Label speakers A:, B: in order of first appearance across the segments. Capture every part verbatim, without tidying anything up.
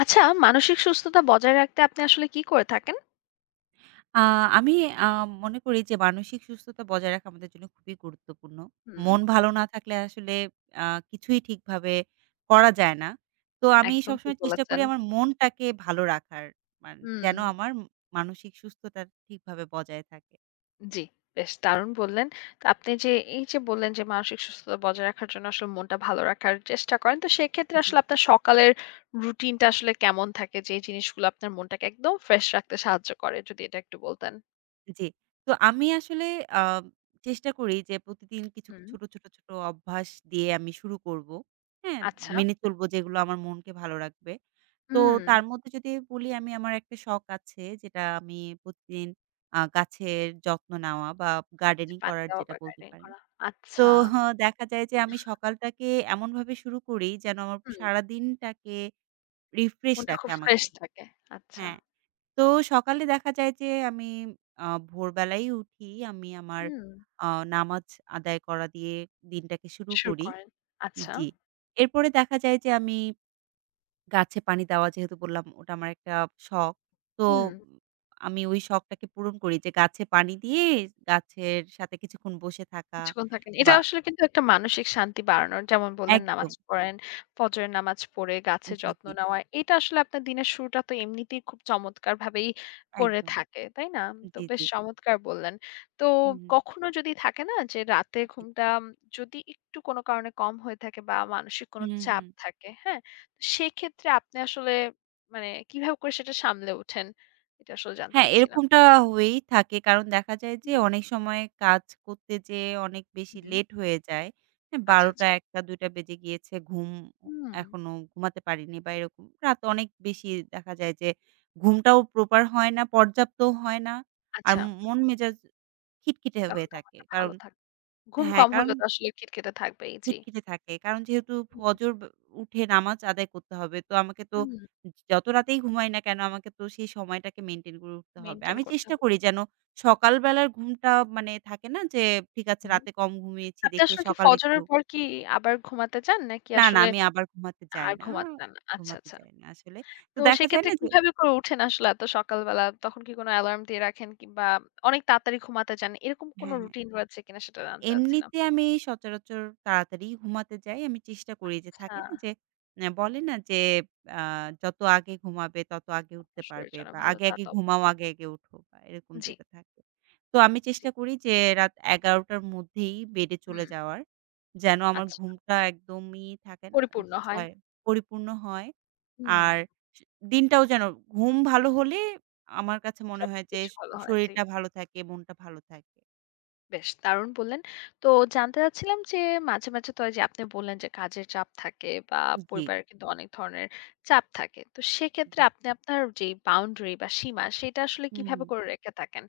A: আচ্ছা, মানসিক সুস্থতা বজায় রাখতে আপনি আসলে কি করে থাকেন?
B: আ আমি আ মনে করি যে মানসিক সুস্থতা বজায় রাখা আমাদের জন্য খুবই গুরুত্বপূর্ণ।
A: হুম,
B: মন ভালো না থাকলে আসলে আ কিছুই ঠিকভাবে করা যায় না। তো আমি
A: একদম ঠিক
B: সবসময় চেষ্টা করি
A: বলেছেন।
B: আমার মনটাকে ভালো রাখার। মান
A: হুম।
B: যেন আমার মানসিক সুস্থতা ঠিকভাবে বজায় থাকে।
A: জি, বেশ দারুণ বললেন। তো আপনি যে এই যে বললেন যে মানসিক সুস্থতা বজায় রাখার জন্য আসলে মনটা ভালো রাখার চেষ্টা করেন। তো সেক্ষেত্রে
B: জি।
A: আসলে আপনার সকালের রুটিনটা আসলে কেমন থাকে? যে এই জিনিসগুলো আপনার মনটাকে একদম ফ্রেশ রাখতে সাহায্য করে? যদি এটা একটু বলতেন।
B: জি। তো আমি আসলে আ চেষ্টা করি যে প্রতিদিন কিছু
A: হুম।
B: ছোট, ছোট, ছোট অভ্যাস দিয়ে আমি শুরু করব। হ্যাঁ?
A: আচ্ছা।
B: মেনে চলব যেগুলো আমার মনকে ভালো রাখবে। তো
A: হুম।
B: তার মধ্যে যদি বলি আমি আমার একটা শখ আছে যেটা আমি প্রতিদিন আ গাছের যত্ন নেওয়া বা
A: আচ্ছা,
B: গার্ডেনিং
A: পানি
B: করার
A: দেওয়া
B: যেটা
A: বা
B: বলতে
A: গার্ডেনিং
B: পারেন।
A: করা।
B: তো
A: আচ্ছা।
B: হ দেখা যায় যে আমি সকালটাকে এমনভাবে শুরু করি যেন আমার
A: হুম।
B: সারাদিনটাকে রিফ্রেশ
A: মনটা
B: রাখে
A: খুব ফ্রেশ
B: আমাকে।
A: থাকে। আচ্ছা।
B: হ্যাঁ, তো সকালে দেখা যায় যে আমি আ ভোরবেলাই উঠি। আমি আমার
A: হুম।
B: আ নামাজ আদায় করা দিয়ে দিনটাকে শুরু
A: শুরু
B: করি।
A: করেন। আচ্ছা।
B: জি। এরপরে দেখা যায় যে আমি গাছে পানি দেওয়া যেহেতু বললাম ওটা আমার একটা শখ। তো
A: হুম।
B: আমি ওই শখটাকে পূরণ করি যে গাছে পানি দিয়ে গাছের সাথে কিছুক্ষণ বসে থাকা
A: কিছুক্ষণ থাকেন। এটা
B: বা
A: আসলে কিন্তু একটা মানসিক শান্তি বাড়ানোর যেমন বললেন
B: একদম।
A: নামাজ পড়েন, ফজরের নামাজ পড়ে গাছের
B: জি,
A: যত্ন
B: জি,
A: নেওয়া। এটা আসলে আপনার দিনের শুরুটা তো এমনিতেই খুব চমৎকারভাবেই করে
B: একদম।
A: থাকে, তাই না? তো
B: জি,
A: বেশ
B: জি।
A: চমৎকার বললেন। তো
B: হুম, হুম।
A: কখনো যদি থাকে না যে রাতে
B: জি।
A: ঘুমটা উম, যদি একটু কোনো কারণে কম হয়ে থাকে বা মানসিক কোনো
B: হুম,
A: চাপ
B: হুম।
A: থাকে, হ্যাঁ? তো সেক্ষেত্রে আপনি আসলে মানে কিভাবে করে সেটা সামলে ওঠেন? এটা আসলে জানতে
B: হ্যাঁ,
A: চাচ্ছিলাম।
B: এরকমটা হয়েই থাকে। কারণ দেখা যায় যে
A: হুম,
B: অনেক সময় কাজ করতে যেয়ে অনেক বেশি
A: হুম।
B: লেট হয়ে যায়। হ্যাঁ,
A: আচ্ছা,
B: বারোটা
A: আচ্ছা।
B: একটা দুইটা বেজে গিয়েছে। ঘুম
A: হুম,
B: এখনো ঘুমাতে পারিনি বা এরকম। রাত অনেক বেশি দেখা যায় যে ঘুমটাও প্রপার হয় না, পর্যাপ্তও হয় না। আর
A: আচ্ছা।
B: মন মেজাজ খিটখিটে
A: তখন
B: হয়ে
A: তো
B: থাকে।
A: মনটা
B: কারণ
A: ভালো থাকবে। ঘুম
B: হ্যাঁ,
A: কম
B: কারণ
A: হলে তো আসলে খিটখিটে থাকবেই, জি।
B: খিটখিটে থাকে। কারণ যেহেতু ফজর ব উঠে নামাজ আদায় করতে হবে। তো আমাকে তো
A: হুম।
B: যত রাতেই ঘুমাই না কেন আমাকে তো সেই সময়টাকে মেইনটেইন করে উঠতে হবে।
A: মেইনটেইন
B: আমি
A: করতে
B: চেষ্টা
A: হবে।
B: করি যেন সকালবেলার ঘুমটা মানে থাকে না যে ঠিক আছে
A: হুম।
B: রাতে কম ঘুমিয়েছি
A: আপনি
B: দেখে
A: আসলে কি
B: সকালে একটু
A: ফজরের পর কি আবার ঘুমাতে যান? নাকি
B: না, না
A: আসলে
B: আমি আবার ঘুমাতে যাই
A: আর
B: না।
A: ঘুমাতে যান না? আচ্ছা,
B: ঘুমাতে
A: আচ্ছা।
B: যাই না আসলে। তো
A: তো
B: দেখা যায়
A: সেক্ষেত্রে
B: না যে
A: কিভাবে করে উঠেন আসলে এত সকালবেলা? তখন কি কোনো অ্যালার্ম দিয়ে রাখেন কিংবা অনেক তাড়াতাড়ি ঘুমাতে যান? এরকম কোনো
B: হ্যাঁ, হ্যাঁ।
A: রুটিন রয়েছে কিনা সেটা জানতে চাচ্ছিলাম।
B: এমনিতে আমি সচরাচর তাড়াতাড়ি ঘুমাতে যাই। আমি চেষ্টা করি যে
A: আচ্ছা,
B: থাকে না যে অ্যা বলে না যে আ যত আগে ঘুমাবে তত আগে উঠতে
A: আপনার শরীরের
B: পারবে
A: জন্য
B: বা
A: ভালো
B: আগে,
A: তা
B: আগে
A: তো
B: ঘুমাও আগে, আগে উঠো বা এরকম
A: জি,
B: যেটা থাকে। তো আমি
A: জি।
B: চেষ্টা করি যে রাত এগারো টার মধ্যেই বেডে
A: হুম,
B: চলে যাওয়ার। যেন আমার
A: আচ্ছা।
B: ঘুমটা একদমই থাকে না
A: পরিপূর্ণ
B: যে
A: হয়।
B: ছয় পরিপূর্ণ হয়।
A: হুম,
B: আর স দিনটাও যেন ঘুম ভালো হলে আমার কাছে মনে হয় যে
A: সবকিছু
B: শ
A: ভালো হয়, জি।
B: শরীরটা ভালো থাকে, মনটা ভালো থাকে।
A: বেশ দারুণ বললেন। তো জানতে চাচ্ছিলাম যে মাঝে, মাঝে তো এইযে আপনি বললেন যে কাজের চাপ থাকে বা
B: জি,
A: পরিবারের কিন্তু অনেক ধরনের চাপ থাকে। তো সেক্ষেত্রে
B: জি।
A: আপনি আপনার যে বাউন্ডারি বা সীমা সেটা আসলে
B: হুম,
A: কিভাবে
B: হুম।
A: করে রেখে থাকেন?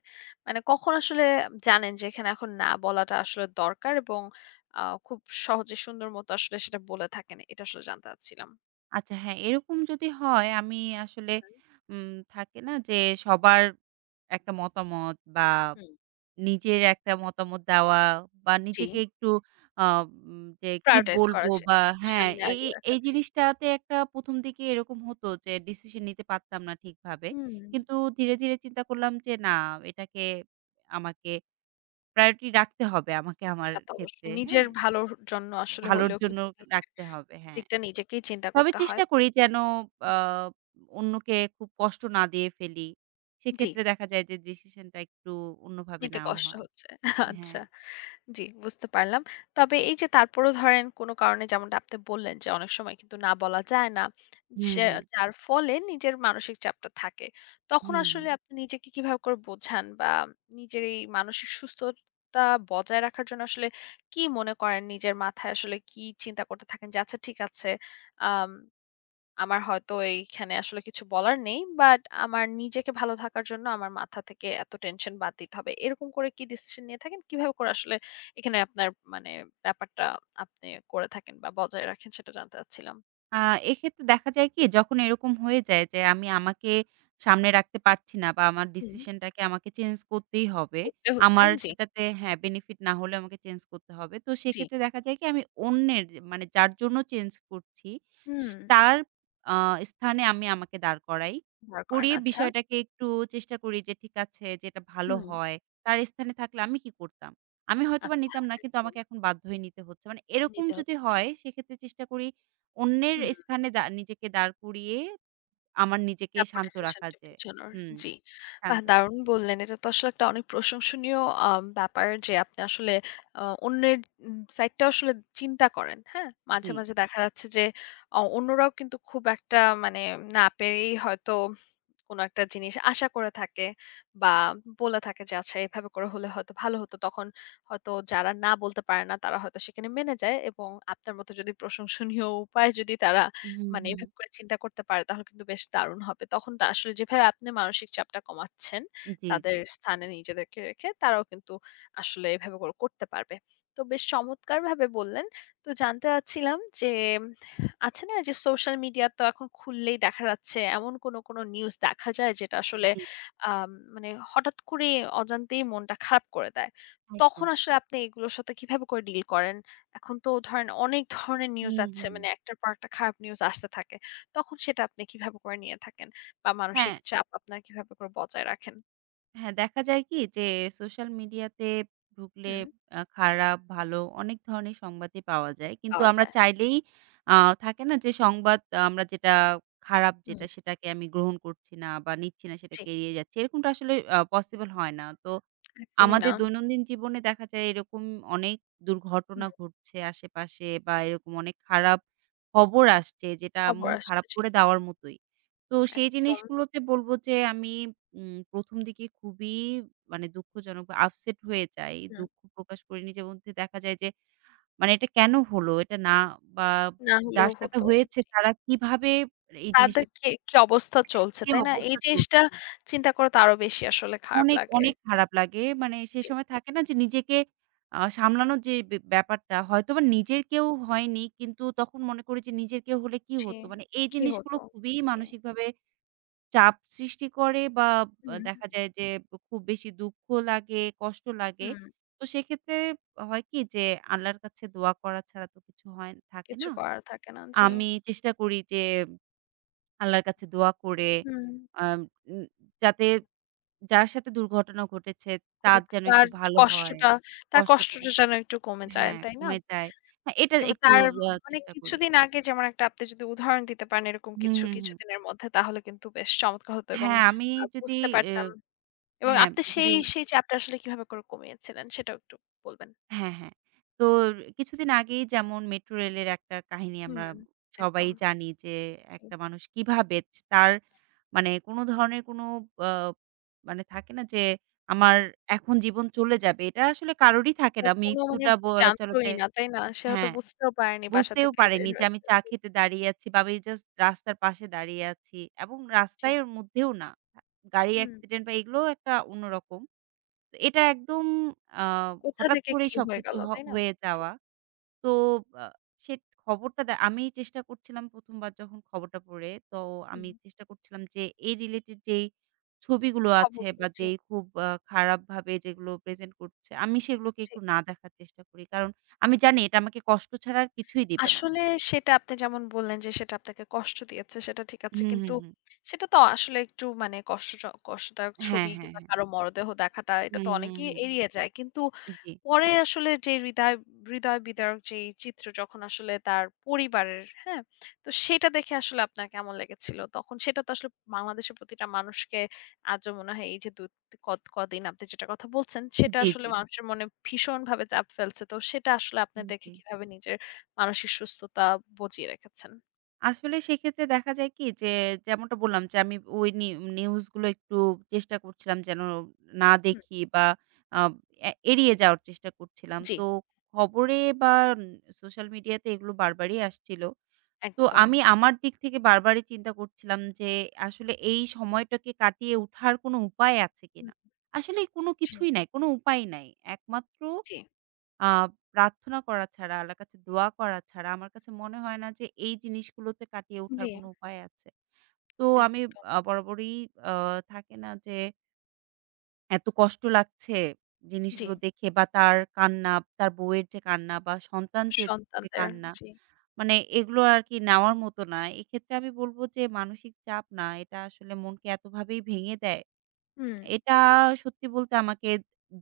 A: মানে কখন আসলে জানেন যে এখানে এখন না বলাটা আসলে দরকার এবং আ খুব সহজে সুন্দর মতো আসলে সেটা বলে থাকেন। এটা আসলে জানতে চাচ্ছিলাম।
B: আচ্ছা হ্যাঁ, এরকম যদি হয় আমি আসলে
A: হুম,
B: উম থাকে না যে সবার একটা মতামত বা
A: হুম,
B: নিজের একটা মতামত দেওয়া বা
A: জি।
B: নিজেকে একটু আ উম যে কি
A: prioritize করা
B: বলবো
A: যায়।
B: বা হ্যাঁ,
A: সামনে
B: এই,
A: আগে
B: এই
A: রাখা
B: এই
A: জি।
B: জিনিসটাতে একটা প্রথম দিকে এরকম হতো যে ডিসিশন নিতে পারতাম না ঠিকভাবে।
A: হুম,
B: কিন্তু ধীরে, ধীরে চিন্তা করলাম যে না এটাকে আমাকে প্রায়োরিটি রাখতে হবে আমাকে আমার
A: তা তো
B: ক্ষেত্রে,
A: অবশ্যই। নিজের
B: হ্যাঁ?
A: ভালোর জন্য আসলে
B: ভালোর
A: হলেও
B: জন্য
A: কিন্তু নিজে
B: রাখতে হবে, হ্যাঁ।
A: দিকটা নিজেকেই চিন্তা
B: তবে
A: করতে হয়।
B: চেষ্টা করি যেন আ অন্যকে খুব কষ্ট না দিয়ে ফেলি।
A: জি,
B: সেক্ষেত্রে দেখা যায় যে ডিসিশনটা একটু অন্যভাবে
A: নিতে
B: নেওয়া
A: কষ্ট
B: হয়।
A: হচ্ছে। আচ্ছা,
B: হ্যাঁ।
A: জি বুঝতে পারলাম। তবে এই যে তারপরেও ধরেন কোনো কারণে যেমনটা আপনি বললেন যে অনেক সময় কিন্তু না বলা যায় না।
B: হুম,
A: সে
B: হুম।
A: যার ফলে নিজের মানসিক চাপটা থাকে। তখন
B: হুম, হুম।
A: আসলে আপনি নিজেকে কিভাবে করে বোঝান বা নিজের এই মানসিক সুস্থতা বজায় রাখার জন্য আসলে কি মনে করেন নিজের মাথায় আসলে কি চিন্তা করতে থাকেন যে আচ্ছা ঠিক আছে আম আমার হয়তো এইখানে আসলে কিছু বলার নেই। বাট আমার নিজেকে ভালো থাকার জন্য আমার মাথা থেকে এত টেনশন বাদ দিতে হবে। এরকম করে কি ডিসিশন নিয়ে থাকেন? কিভাবে করে আসলে এখানে আপনার মানে ব্যাপারটা আপনি করে থাকেন বা বজায় রাখেন সেটা জানতে চাচ্ছিলাম।
B: আ এক্ষেত্রে দেখা যায় কি যখন এরকম হয়ে যায় যে আমি আমাকে সামনে রাখতে পারছি না বা আমার
A: হুম।
B: ডিসিশনটাকে আমাকে চেঞ্জ করতেই হবে।
A: করতে হচ্ছে
B: আমার
A: জি,
B: সেটাতে হ্যাঁ, বেনিফিট না হলেও আমাকে চেঞ্জ করতে হবে। তো
A: জি।
B: সেক্ষেত্রে দেখা যায় কি আমি অন্যের মানে যার জন্য চেঞ্জ করছি স
A: হুম।
B: তার আ স্থানে আমি আমাকে দাঁড় করাই।
A: ব্যবহার করেন
B: করিয়ে
A: আচ্ছা।
B: বিষয়টাকে একটু চেষ্টা করি যে ঠিক আছে যেটা ভালো
A: হুম,
B: হয়। তার স্থানে থাকলে আমি কি করতাম? আমি হয়তোবা
A: আচ্ছা
B: নিতাম না কিন্তু
A: একদম
B: আমাকে এখন বাধ্য হয়ে নিতে হচ্ছে। মানে এরকম
A: নিতে
B: যদি
A: হচ্ছে জি।
B: হয় সেক্ষেত্রে চেষ্টা করি অন্যের
A: হুম।
B: স্থানে দা নিজেকে দাঁড় করিয়ে আমার নিজেকে
A: তারপর
B: শান্ত রাখা
A: ডিসিশনটা
B: যায়।
A: বোঝানোর।
B: হুম,
A: জি। বাহ!
B: শান্ত রাখা।
A: দারুণ বললেন। এটা তো আসলে একটা অনেক প্রশংসনীয় আ ব্যাপার যে আপনি আসলে আ অন্যের উম সাইডটা আসলে চিন্তা করেন। হ্যাঁ? মাঝে,
B: জি।
A: মাঝে দেখা যাচ্ছে যে অ অন্যরাও কিন্তু খুব একটা মানে না পেরেই হয়তো কোনো একটা জিনিস আশা করে থাকে বা বলে থাকে যে আচ্ছা এভাবে করে হলে হয়তো ভালো হতো তখন হয়তো যারা না বলতে পারে না তারা হয়তো সেখানে মেনে যায় এবং আপনার মতো যদি প্রশংসনীয় উপায় যদি তারা
B: হুম,
A: মানে
B: হুম।
A: এভাবে করে চিন্তা করতে পারে তাহলে কিন্তু বেশ দারুণ হবে তখন তা আসলে যেভাবে আপনি মানসিক চাপটা কমাচ্ছেন
B: হুম। জি,
A: তাদের
B: জি,
A: স্থানে নিজেদেরকে রেখে তারাও কিন্তু আসলে এভাবে করে করতে পারবে তো বেশ চমৎকার ভাবে বললেন তো জানতে চাচ্ছিলাম যে আছে না যে সোশ্যাল মিডিয়া তো এখন খুললেই দেখা যাচ্ছে এমন কোনো, কোনো নিউজ দেখা যায় যেটা আসলে
B: জি,
A: আম মানে হঠাৎ করে অজান্তেই মনটা খারাপ করে দেয়।
B: একদম।
A: তখন আসলে আপনি এগুলোর সাথে কিভাবে করে ডিল করেন? এখন তো ধরেন অনেক ধরনের নিউজ
B: হুম,
A: আছে
B: হুম।
A: মানে একটার পর একটা খারাপ নিউজ আসতে থাকে। তখন সেটা আপনি কিভাবে করে নিয়ে থাকেন? বা
B: হ্যাঁ,
A: মানসিক চাপ আপনার কিভাবে করে বজায় রাখেন?
B: হ্যাঁ, দেখা যায় কি যে সোশ্যাল মিডিয়াতে ঢুকলে
A: হুম,
B: আ খারাপ, ভালো অনেক ধরনের সংবাদই পাওয়া যায়। কিন্তু
A: পাওয়া
B: আমরা
A: যায়।
B: চাইলেই আ থাকে না যে সংবাদ আহ, আমরা যেটা খারাপ
A: হুম,
B: যেটা সেটাকে আমি গ্রহণ করছি না বা নিচ্ছি না
A: জি,
B: সেটাকে এড়িয়ে যাচ্ছি। এরকমটা আসলে আ পসিবল হয় না। তো
A: একদমই না।
B: আমাদের দৈনন্দিন জীবনে দেখা যায় এরকম অনেক দুর্ঘটনা
A: হুম,
B: ঘটছে আশেপাশে বা এরকম অনেক খারাপ খবর আসছে যেটা
A: খবর
B: মন
A: আসছে,
B: খারাপ
A: জি।
B: করে দেওয়ার মতোই। তো সেই
A: একদম।
B: জিনিসগুলোতে বলব যে আমি উম প্রথম দিকে খুবই মানে দুঃখজনক বা আপসেট হয়ে যাই।
A: হুম,
B: দুঃখ প্রকাশ করি নিজের মধ্যে দেখা যায় যে মানে এটা কেন হলো? এটা না বা
A: না
B: যার
A: হলেও
B: সাথে
A: হতো।
B: হয়েছে তারা কিভাবে এই জিনিসটা
A: তাদের কি, কি অবস্থা চলছে,
B: কি
A: তাই না? এই
B: অবস্থা চলছে?
A: জিনিসটা চিন্তা করে তো আরো বেশি আসলে খারাপ
B: অনেক,
A: লাগে।
B: অনেক খারাপ লাগে। মানে সে
A: জি,
B: সময় থাকে না যে নিজেকে আ সামলানোর যে বে ব্যাপারটা হয়তোবা নিজের কেউ হয়নি কিন্তু তখন মনে করি যে নিজের কেউ হলে কি
A: জি।
B: হতো? মানে এই
A: কি
B: জিনিসগুলো
A: হতো?
B: খুবই
A: জি।
B: মানসিকভাবে চাপ সৃষ্টি করে বা আ
A: হুম,
B: দেখা যায় যে খুব বেশি দুঃখ লাগে, কষ্ট লাগে।
A: হুম।
B: তো সেক্ষেত্রে হয় কি যে আল্লাহর কাছে দোয়া করা ছাড়া তো কিছু হয় থাকে
A: কিছু
B: না।
A: করার থাকে না। জি।
B: আমি চেষ্টা করি যে আল্লাহর কাছে দোয়া করে
A: হুম।
B: আম উম যাতে যার সাথে দুর্ঘটনা ঘটেছে
A: ওটা
B: তার যেন
A: তার
B: একটু ভালো হয়।
A: কষ্টটা তার
B: কষ্টটুকু
A: কষ্টটা যেন একটু কমে যায়,
B: হ্যাঁ,
A: তাই না?
B: কমে যায়। হ্যাঁ, এটা
A: কিংবা
B: একটু
A: তার
B: আ
A: মানে
B: চেষ্টা করি।
A: কিছুদিন আগে যেমন একটা আপনি যদি উদাহরণ দিতে পারেন এরকম
B: হুম,
A: কিছু
B: হুম, হুম।
A: কিছুদিনের মধ্যে তাহলে কিন্তু বেশ চমৎকার হতো এবং
B: হ্যাঁ, আমি
A: আ
B: যদি
A: বুঝতে
B: এ
A: পারতাম। এবং
B: হ্যাঁ,
A: আপনি
B: যদি
A: সেই সেই চাপটা আসলে কিভাবে করে কমিয়েছিলেন সেটাও একটু বলবেন।
B: হ্যাঁ, হ্যাঁ। তো কিছুদিন আগেই যেমন মেট্রো রেলের একটা কাহিনী
A: হুম,
B: আমরা সবাই
A: একদম।
B: জানি যে
A: জি।
B: একটা মানুষ কিভাবে তার মানে কোনো ধরনের কোনো আ মানে থাকে না যে
A: জি।
B: আমার এখন জীবন চলে যাবে। এটা আসলে কারোরই থাকে না।
A: তার কোনো মানে
B: মৃত্যুটা বলা চলে
A: জানতোই
B: যে
A: না, তাই না? সে হয়তো
B: হ্যাঁ।
A: বুঝতেও পারেনি বাসা
B: বুঝতেও
A: থেকে বের
B: পারেনি যে আমি
A: হয়েছে।
B: চা
A: জি,
B: খেতে দাঁড়িয়ে আছি বা আমি জাস্ট রাস্তার পাশে দাঁড়িয়ে আছি এবং
A: জি।
B: রাস্তায় এর মধ্যেও না। গাড়ি
A: হুম।
B: অ্যাক্সিডেন্ট বা এগুলোও একটা অন্যরকম। তো এটা একদম আ
A: কোথা
B: হঠাৎ
A: থেকে
B: করেই
A: কি হয়ে
B: সবকিছু
A: গেল,
B: হ
A: তাই না?
B: হয়ে
A: জি,
B: যাওয়া। তো আ সে খবরটা দে আমি চেষ্টা করছিলাম প্রথম বার যখন খবরটা পড়ে, তো
A: হুম।
B: আমি চেষ্টা করছিলাম যে এই রিলেটেড যেই ছবিগুলো আছে
A: খবরগুলো
B: বা
A: জি,
B: যেই খুব আ খারাপভাবে যেগুলো প্রেজেন্ট করছে, আমি সেগুলোকে
A: জি।
B: একটু না দেখার চেষ্টা করি। কারণ আমি জানি এটা আমাকে কষ্ট ছাড়া আর কিছুই দিবে না।
A: আসলে সেটা আপনি যেমন বললেন যে সেটা আপনাকে কষ্ট দিয়েছে, সেটা ঠিক আছে।
B: হুম,
A: কিন্তু
B: হুম, হুম।
A: সেটা তো আসলে একটু মানে কষ্টজ কষ্টদায়ক
B: হ্যাঁ,
A: ছবি
B: হ্যাঁ,
A: কিংবা
B: হ্যাঁ।
A: কারো মরদেহ দেখাটা এটা
B: হুম,
A: তো
B: হুম,
A: অনেকেই
B: হুম।
A: এড়িয়ে যায়। কিন্তু
B: জি,
A: পরে আসলে যে হৃদয় হৃদয় বিদারক যেই চিত্র যখন আসলে তার পরিবারের, হ্যাঁ? তো সেটা দেখে আসলে আপনার কেমন লেগেছিল? তখন সেটা তো আসলে বাংলাদেশের প্রতিটা মানুষকে আজও মনে হয় এই যে দু কদ কদিন আপনি যেটার কথা বলছেন, সেটা
B: জি,
A: আসলে
B: জি,
A: হুম। মানুষের মনে ভীষণভাবে চাপ ফেলছে। তো সেটা আসলে আপনি
B: উম
A: দেখে
B: জি।
A: কিভাবে নিজের মানসিক সুস্থতা বজিয়ে রেখেছেন?
B: আসলে সেক্ষেত্রে দেখা যায় কি যে, যেমনটা বললাম যে, আমি ওই নি নিউজগুলো একটু চেষ্টা করছিলাম যেন না
A: হুম,
B: দেখি বা আ এ এড়িয়ে যাওয়ার চেষ্টা করছিলাম।
A: জি,
B: তো খবরে বা সোশ্যাল মিডিয়াতে এগুলো বারবারই আসছিল। তো
A: একদম।
B: আমি আমার দিক থেকে বারবারই চিন্তা করছিলাম যে, আসলে এই সময়টাকে কাটিয়ে উঠার কোনো উপায় আছে
A: হুম,
B: কিনা? আসলে কোনো
A: জি,
B: কিছুই নাই, কোনো উপায় নাই। একমাত্র
A: জি,
B: আ প্রার্থনা করা ছাড়া, আল্লাহর কাছে দোয়া করা ছাড়া আমার কাছে মনে হয় না যে এই জিনিসগুলোতে কাটিয়ে ওঠার
A: জি,
B: কোনো উপায় আছে। তো আমি
A: একদম।
B: আ বরাবরই আ থাকে না যে এত কষ্ট লাগছে
A: জি,
B: জিনিসগুলো দেখে বা তার কান্না, তার বউয়ের যে কান্না বা সন্তান যে যে
A: সন্তানদের
B: কান্না
A: জি,
B: মানে এগুলো আরকি নেওয়ার মতো না। এক্ষেত্রে আমি বলব যে মানসিক চাপ না, এটা আসলে মনকে এতভাবেই ভেঙে দেয়।
A: হুম।
B: এটা সত্যি বলতে আমাকে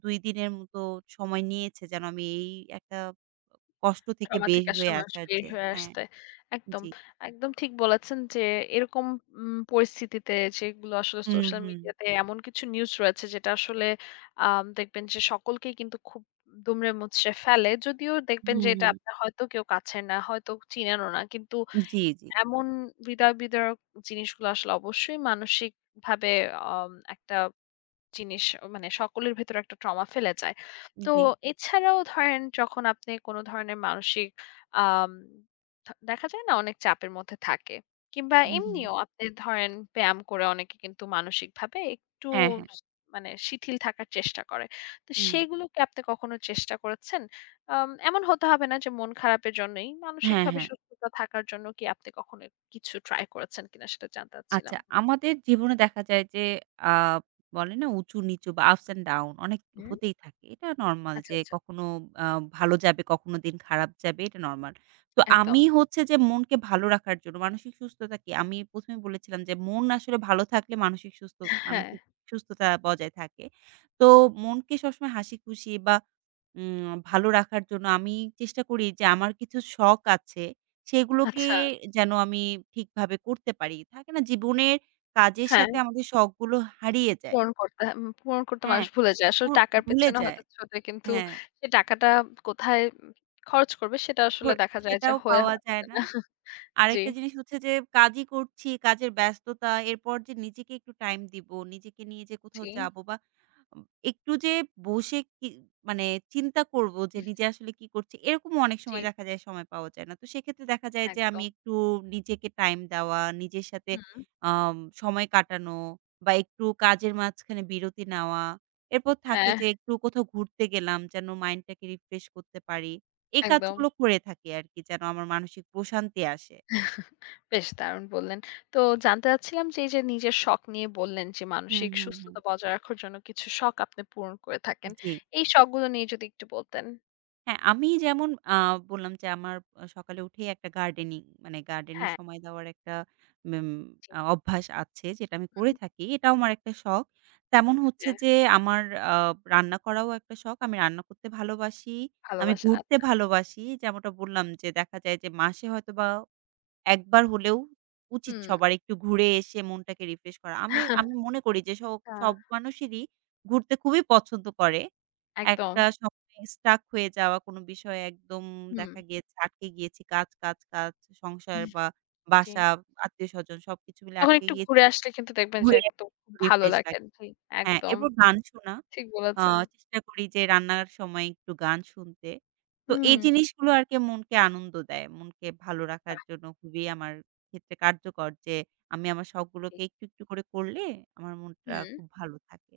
B: দুই দিনের মতো সময় নিয়েছে যেন আমি এই একটা কষ্ট থেকে
A: ট্রমা
B: বের
A: থেকে আসলে
B: হয়ে
A: মানুষ
B: আসার
A: বের
B: যে
A: হয়ে
B: হ্যাঁ,
A: আসতে। একদম,
B: জি।
A: একদম ঠিক বলেছেন যে এরকম উম পরিস্থিতিতে যেগুলো আসলে
B: হুম,
A: সোশ্যাল
B: হুম।
A: মিডিয়াতে এমন কিছু নিউজ রয়েছে যেটা আসলে আম দেখবেন যে সকলকেই কিন্তু খুব দুমড়ে মুচড়ে ফেলে। যদিও দেখবেন
B: হুম,
A: যে এটা
B: হুম।
A: আপনার হয়তো কেউ কাছের না, হয়তো চিনেনও না। কিন্তু
B: জি, জি,
A: এমন হৃদয় বিদারক জিনিসগুলো আসলে অবশ্যই মানসিকভাবে আম একটা জিনিস মানে সকলের ভেতরে একটা ট্রমা ফেলে যায়। তো
B: জি।
A: এছাড়াও ধরেন যখন আপনি কোনো ধরনের মানসিক আম দ দেখা যায় না অনেক চাপের মধ্যে থাকে। কিংবা
B: হুম, হুম।
A: এমনিও আপনি ধরেন ব্যায়াম করে অনেকে কিন্তু মানসিকভাবে একটু
B: হ্যাঁ, হ্যাঁ।
A: স মানে শিথিল থাকার চেষ্টা করে। তো
B: হুম।
A: সেগুলো কি আপনি কখনো চেষ্টা করেছেন? আম এমন হতে হবে না যে মন খারাপের জন্যই,
B: হ্যাঁ,
A: মানসিকভাবে
B: হ্যাঁ।
A: সুস্থতা থাকার জন্য কি আপনি কখনো কিছু ট্রাই করেছেন কিনা সেটা জানতে
B: আচ্ছা,
A: চাচ্ছিলাম?
B: আমাদের জীবনে দেখা যায় যে আ বলে না উঁচু-নিচু বা ups and down অনেক
A: হুম,
B: হতেই থাকে। এটা নরমাল
A: আচ্ছা,
B: যে
A: আচ্ছা।
B: কখনো আ ভালো যাবে, কখনো দিন খারাপ যাবে এটা নরমাল। তো
A: একদম।
B: আমি হচ্ছে যে মনকে ভালো রাখার জন্য মানসিক সুস্থতা কি আমি প্রথমে এ বলেছিলাম যে মন আসলে ভালো থাকলে মানসিক সুস্থ
A: হ্যাঁ,
B: মানসিক সুস্থতা বজায় থাকে। তো মনকে সবসময় হাসি খুশি বা উম ভালো রাখার জন্য আমি চেষ্টা করি যে আমার কিছু শখ আছে, সেগুলোকে
A: আচ্ছা।
B: যেন আমি ঠিকভাবে করতে পারি। থাকে না জীবনের কাজের
A: হ্যাঁ,
B: সাথে আমাদের শখগুলো হারিয়ে যায়।
A: পূরণ করতে হ্যাঁ, উম পূরণ করতে
B: হ্যাঁ,
A: মানুষ ভুলে যায়।
B: উ
A: আসলে টাকার
B: ভুলে
A: পেছনে
B: যায়।
A: হয়তো ছোটে কিন্তু
B: হ্যাঁ,
A: সেই টাকাটা কোথায় উম খরচ করবে সেটা আসলে
B: ঘুর
A: দেখা যায় যে
B: সেটাও
A: হয়ে
B: পাওয়া
A: হয়
B: যায়
A: ওঠে
B: না।
A: না। জি,
B: আরেকটা জিনিস হচ্ছে যে কাজই করছি, কাজের ব্যস্ততা, এরপর যে নিজেকে একটু টাইম দিব, নিজেকে নিয়ে যে
A: জি,
B: কোথাও যাবো বা উম একটু যে বসে কি মানে চিন্তা করব যে নিজে আসলে কি করছি, এরকমও অনেক
A: জি,
B: সময় দেখা যায় সময় পাওয়া যায় না। তো সেক্ষেত্রে দেখা যায় যে আমি
A: একদম।
B: একটু নিজেকে টাইম দেওয়া, নিজের সাথে
A: হুম,
B: আম সময় কাটানো বা একটু কাজের মাঝখানে বিরতি নেওয়া। এরপর থাকে
A: হ্যাঁ,
B: যে একটু কোথাও ঘুরতে গেলাম যেন মাইন্ডটাকে রিফ্রেশ করতে পারি। এই
A: একদম।
B: কাজগুলো করে থাকি আরকি যেন আমার মানসিক প্রশান্তি আসে।
A: বেশ দারুণ বললেন। তো জানতে চাচ্ছিলাম যে এই যে নিজের শখ নিয়ে বললেন যে
B: হুম,
A: মানসিক
B: হুম, হুম।
A: সুস্থতা বজায় রাখার জন্য কিছু শখ আপনি পূরণ করে থাকেন।
B: জি।
A: এই শখগুলো নিয়ে যদি একটু বলতেন।
B: হ্যাঁ, আমি যেমন আ বললাম যে আমার আ সকালে উঠেই একটা গার্ডেনিং মানে গার্ডেনে
A: হ্যাঁ,
B: সময় দেওয়ার একটা উম
A: জি,
B: আ অভ্যাস আছে যেটা আমি করে
A: হুম,
B: থাকি। এটাও আমার একটা শখ। তেমন হচ্ছে
A: হ্যাঁ,
B: যে আমার আ রান্না করাও একটা শখ। আমি রান্না করতে ভালোবাসি। আমি
A: ভালোবাসেন
B: ঘুরতে
A: আচ্ছা।
B: ভালোবাসি। যেমনটা বললাম যে দেখা যায় যে মাসে হয়তোবা একবার হলেও উচিত
A: হুম,
B: সবার একটু ঘুরে এসে মনটাকে রিফ্রেশ করা। আমি আমি মনে করি যে সব
A: আ
B: সব মানুষেরই ঘুরতে খুবই পছন্দ করে।
A: একদম।
B: একটা সময়ে স্টাক হয়ে যাওয়া কোনো বিষয়ে একদম
A: হুম,
B: দেখা গিয়েছে আটকে গিয়েছি। কাজ, কাজ, কাজ, সংসার বা
A: জি।
B: বাসা, আত্মীয়স্বজন সবকিছু মিলে
A: তখন
B: আটকে
A: একটু
B: গিয়েছি।
A: ঘুরে আসলে কিন্তু দেখবেন যে
B: ঘুরে
A: একদম খুব ভালো
B: রিফ্রেশ
A: লাগে।
B: লাগে।
A: জি,
B: হ্যাঁ,
A: একদম
B: এরপর গান শোনা।
A: ঠিক
B: আ
A: বলেছেন।
B: চেষ্টা করি যে রান্নার সময় একটু গান শুনতে। তো
A: হুম,
B: এই জিনিসগুলো আরকি মনকে আনন্দ দেয়। মনকে ভালো রাখার
A: বাহ!
B: জন্য খুবই আমার ক্ষেত্রে কার্যকর যে আমি আমার
A: এই
B: শখগুলোকে একটু, একটু করে করলে আমার মনটা
A: হুম।
B: খুব ভালো থাকে।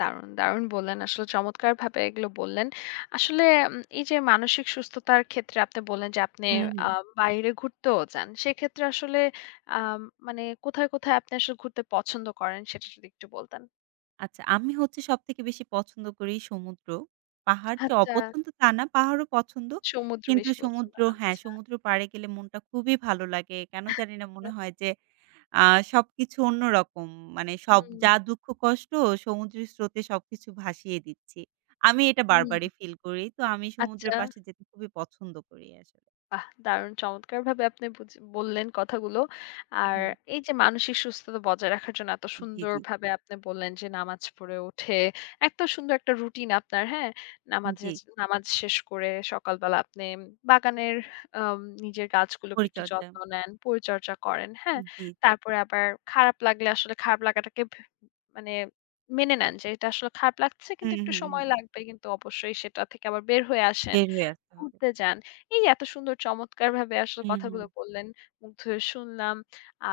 A: দারুণ, দারুণ বললেন। আসলে চমৎকারভাবে এগুলো বললেন। আসলে উম এই যে মানসিক সুস্থতার ক্ষেত্রে আপনি বললেন যে আপনি
B: হুম, হুম।
A: আ বাইরে ঘুরতেও যান। সেক্ষেত্রে আসলে আম মানে কোথায়, কোথায় আপনি আসলে ঘুরতে পছন্দ করেন সেটা যদি একটু বলতেন।
B: আচ্ছা আমি হচ্ছে সবথেকে বেশি পছন্দ করি সমুদ্র। পাহাড় যে
A: আচ্ছা,
B: অপছন্দ তা না, পাহাড়ও পছন্দ।
A: সমুদ্র
B: কিন্তু
A: বেশি পছন্দ।
B: সমুদ্র হ্যাঁ,
A: আচ্ছা।
B: সমুদ্র পাড়ে গেলে মনটা খুবই ভালো লাগে। কেন জানি না মনে হয় যে আ সবকিছু অন্যরকম। মানে সব
A: হুম,
B: যা দুঃখ কষ্ট সমুদ্রের স্রোতে সবকিছু ভাসিয়ে দিচ্ছি। আমি এটা
A: হুম,
B: বারবারই ফিল করি। তো আমি সমুদ্রের
A: আচ্ছা।
B: পাশে যেতে খুবই পছন্দ করি আসলে।
A: বাহ! দারুণ চমৎকারভাবে আপনি বুঝ বললেন কথাগুলো। আর
B: হুম।
A: এই যে মানসিক সুস্থতা বজায় রাখার জন্য এত
B: জি, জি,
A: সুন্দরভাবে আপনি বললেন যে নামাজ পড়ে উঠে এত সুন্দর একটা রুটিন আপনার, হ্যাঁ? নামাজে
B: জি।
A: নামাজ শেষ করে সকালবেলা আপনি বাগানের আম নিজের গাছগুলোকে একটু
B: পরিচর্যা।
A: যত্ন নেন, পরিচর্যা করেন, হ্যাঁ?
B: জি, জি।
A: তারপরে আবার খারাপ লাগলে আসলে খারাপ লাগাটাকে ভে মানে মেনে নেন যে এটা আসলে খারাপ লাগছে কিন্তু
B: হুম,
A: একটু
B: হুম,
A: সময়
B: হুম।
A: লাগবে কিন্তু অবশ্যই সেটা থেকে আবার বের হয়ে আসেন,
B: বের হয়ে আসতে হবে।
A: ঘুরতে যান। এই যে এত সুন্দর চমৎকারভাবে আসলে
B: হুম, হুম।
A: কথাগুলো বললেন, মুগ্ধ হয়ে শুনলাম।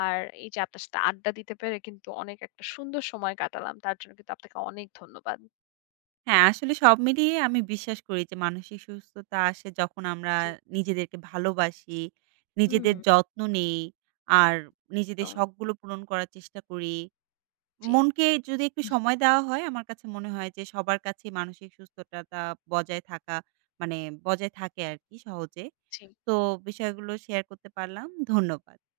A: আর এই যে আপনার সাথে আড্ডা দিতে পেরে কিন্তু অনেক একটা সুন্দর সময় কাটালাম। তার জন্য কিন্তু আপনাকে অনেক ধন্যবাদ।
B: হ্যাঁ, আসলে সব মিলিয়ে আমি বিশ্বাস করি যে মানসিক সুস্থতা আসে যখন আমরা
A: জি।
B: নিজেদেরকে ভালোবাসি,
A: হুম।
B: নিজেদের যত্ন নেই, আর
A: তো
B: নিজেদের শখগুলো পূরণ করার চেষ্টা করি।
A: জি,
B: মনকে যদি একটু সময় দেওয়া হয়, আমার কাছে মনে হয় যে সবার কাছেই মানসিক সুস্থতাটা বজায় থাকা মানে বজায় থাকে আরকি সহজে।
A: জি।
B: তো বিষয়গুলো শেয়ার করতে পারলাম। ধন্যবাদ।